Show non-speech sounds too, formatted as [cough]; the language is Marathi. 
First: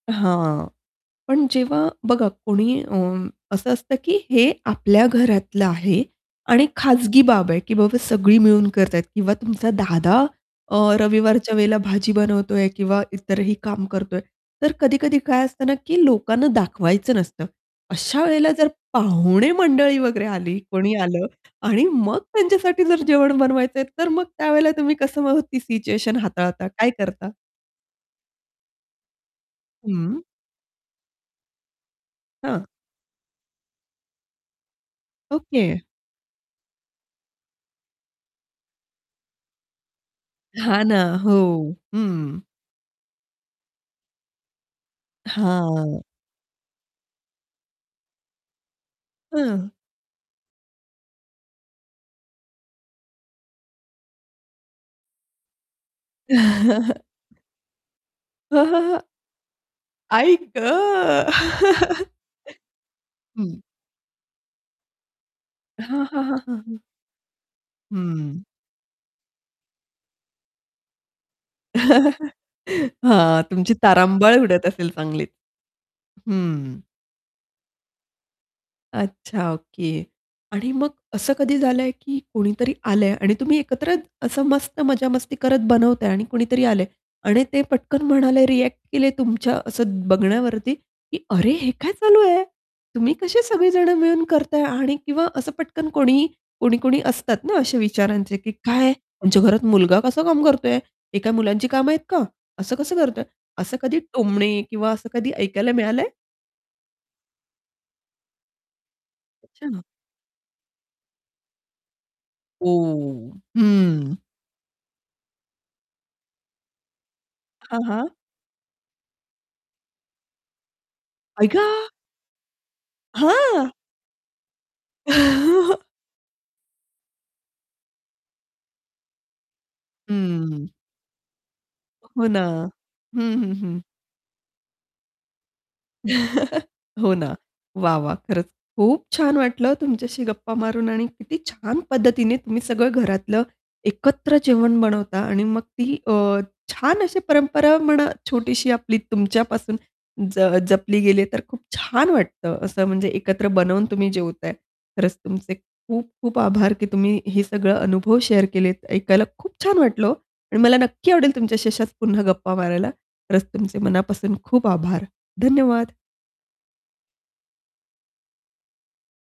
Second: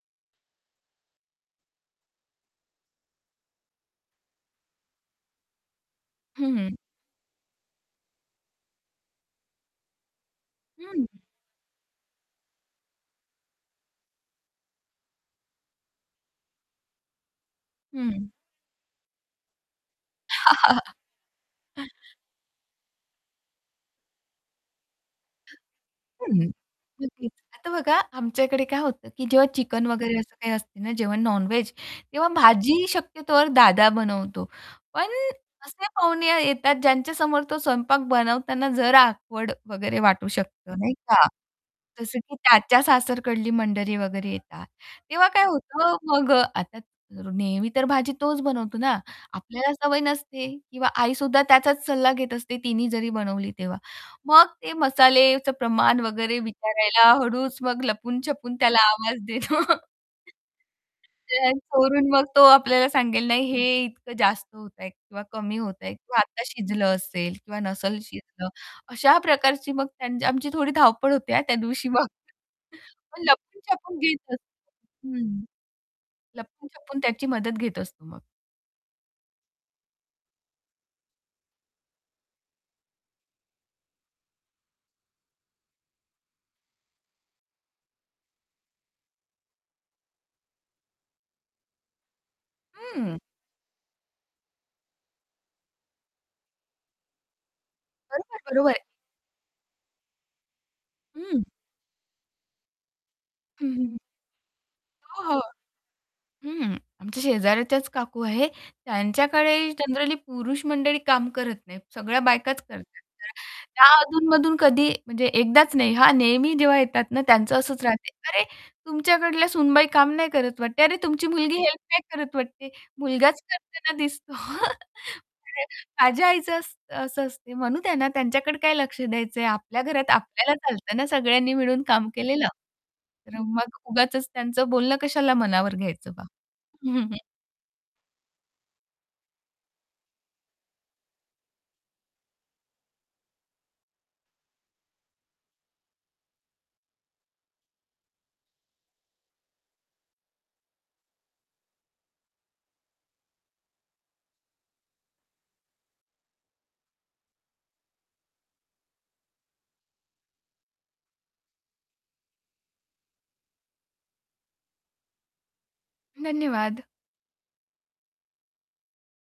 हां. पण जेव्हा बघा कोणी अ, असं असतं की हे आपल्या घरातलं आहे आणि हं. खाजगी बाब आहे, की बाबा सगळी मिळून करतायत किंवा तुमचा दादा अ, हं. रविवारच्या वेळेला भाजी बनवतोय किंवा इतरही काम करतोय, तर कधी-कधी काय असतं ना, की लोकांना दाखवायचं नसतं. अशा हं. वेळेला जर पाहुणे मंडळी वगैरे आली, कोणी [chuckles] आलं आणि मग त्यांच्यासाठी जर जेवण बनवायचंय, तर मग त्यावेळेला तुम्ही कसं मग ती सिच्युएशन हं, हाताळता, काय करता? नक्कीच. आता बघा आमच्याकडे काय होतं, की जेव्हा चिकन वगैरे हं. असं काही असते ना जेव्हा नॉन व्हेज तेव्हा हां. भाजी शक्यतोवर दादा बनवतो, पण ओके. असे पाहुणे येतात, ज्यांच्यासमोर तो स्वयंपाक बनवताना जरा ऑकवर्ड वगैरे वाटू शकतं, हां नाही ना, का. हो, जसं की हं. त्याच्या सासरकडली मंडळी वगैरे येतात तेव्हा, काय होतं, हां. मग अ, आता नेहमी तर भाजी तोच बनवतो ना, हं. आपल्याला सवय नसते. किंवा आईसुद्धा त्याचाच सल्ला घेत असते तिनी जरी बनवली तेव्हा. मग ते मसालेच प्रमाण वगैरे विचारायला [chuckles] हळूच मग लपून-छपून हं, हं, त्याला हं. आवाज देतो. [unintelligible] आई गं! चोरून [laughs] मग तो आपल्याला सांगेल, हं. "नाही, हे इतकं जास्त होतंय किंवा कमी होतंय हां, किंवा हां, हां, आता हां, हं. शिजलं असेल किंवा नसलं हं. शिजलं." अशा प्रकारची मग त्यांची आमची थोडी धावपळ होती हा त्या दिवशी मग. [chuckles] मग हां, तुमची लपून-छपून घेत तारांबळ उडत असेल असतो चांगलीच. हं, हं. लपून-छपून त्याची मदत घेत असतो मग. अच्छा, ओके. आणि मग असं कधी झालंय की कोणीतरी आलंय आणि तुम्ही एकत्र असं मस्त मजा मस्ती करत बनवताय आणि कुणीतरी आलंय आणि ते पटकन म्हणाले, रिएक्ट केले तुमच्या असं बघण्यावरती, की "अरे हे काय चालू आहे? तुम्ही हं. कसे सगळे जण मिळून करताय?" आणि किंवा असं पटकन कोणी कोणी-कोणी असतात ना अशा विचारांचे, बरोबर, की बरोबर. "काय यांच्या घरात मुलगा कसं काम करतोय? हे काय हं. मुलांची कामं आहेत का? असं कसं करतोय?" हं, असं हं. कधी टोमणे किंवा असं कधी हो, हो, ऐकायला मिळालंय? हं. आमच्या शेजाऱ्याच्याच काकू आहे त्यांच्याकडे अच्छा. जनरली पुरुष मंडळी काम करत नाहीत सगळ्या बायकाच करतात तर, ओह! त्या हं. अधूनमधून कधी म्हणजे एकदाच नाही हा, नेहमी जेव्हा येतात ना त्यांचं हां, असंच राहते, हां. "अरे! तुमच्याकडल्या सुनबाई काम नाही करत वाटते? अरे तुमची आई मुलगी हेल्प गं! नाही करत वाटते. मुलगाच हां. करताना" "दिसतो." [chuckles] [unintelligible] [laughs] माझ्या आईचं असं असं असते म्हणू त्यांना त्यांच्याकडे काय लक्ष द्यायचंय आपल्या घरात आपल्याला हं. चालत ना सगळ्यांनी मिळून काम हो ना. केलेलं. हं, तर हं, मग हं. उगाचच त्यांचं बोलणं कशाला मनावर घ्यायचं बा. [chuckles] हं, हो हं. ना. वाह! वाह! खरंच खूप छान वाटलं तुमच्याशी गप्पा मारून आणि किती छान पद्धतीने तुम्ही सगळं घरातलं एकत्र जेवण बनवता आणि मग ती अ, छान अशी परंपरा म्हणा छोटीशी आपली तुमच्यापासून ज जपली गेली तर खूप छान वाटतं असं म्हणजे एकत्र बनवून तुम्ही जेवताय. खरंच तुमचे खूप-खूप आभार, की तुम्ही हे सगळं अनुभव शेअर केलेत. ऐकायला खूप छान वाटलं. ओ. आणि मला नक्की आवडेल तुमच्याशी अशाच पुन्हा गप्पा मारायला. खरंच तुमचे मनापासून खूप आभार. धन्यवाद. धन्यवाद.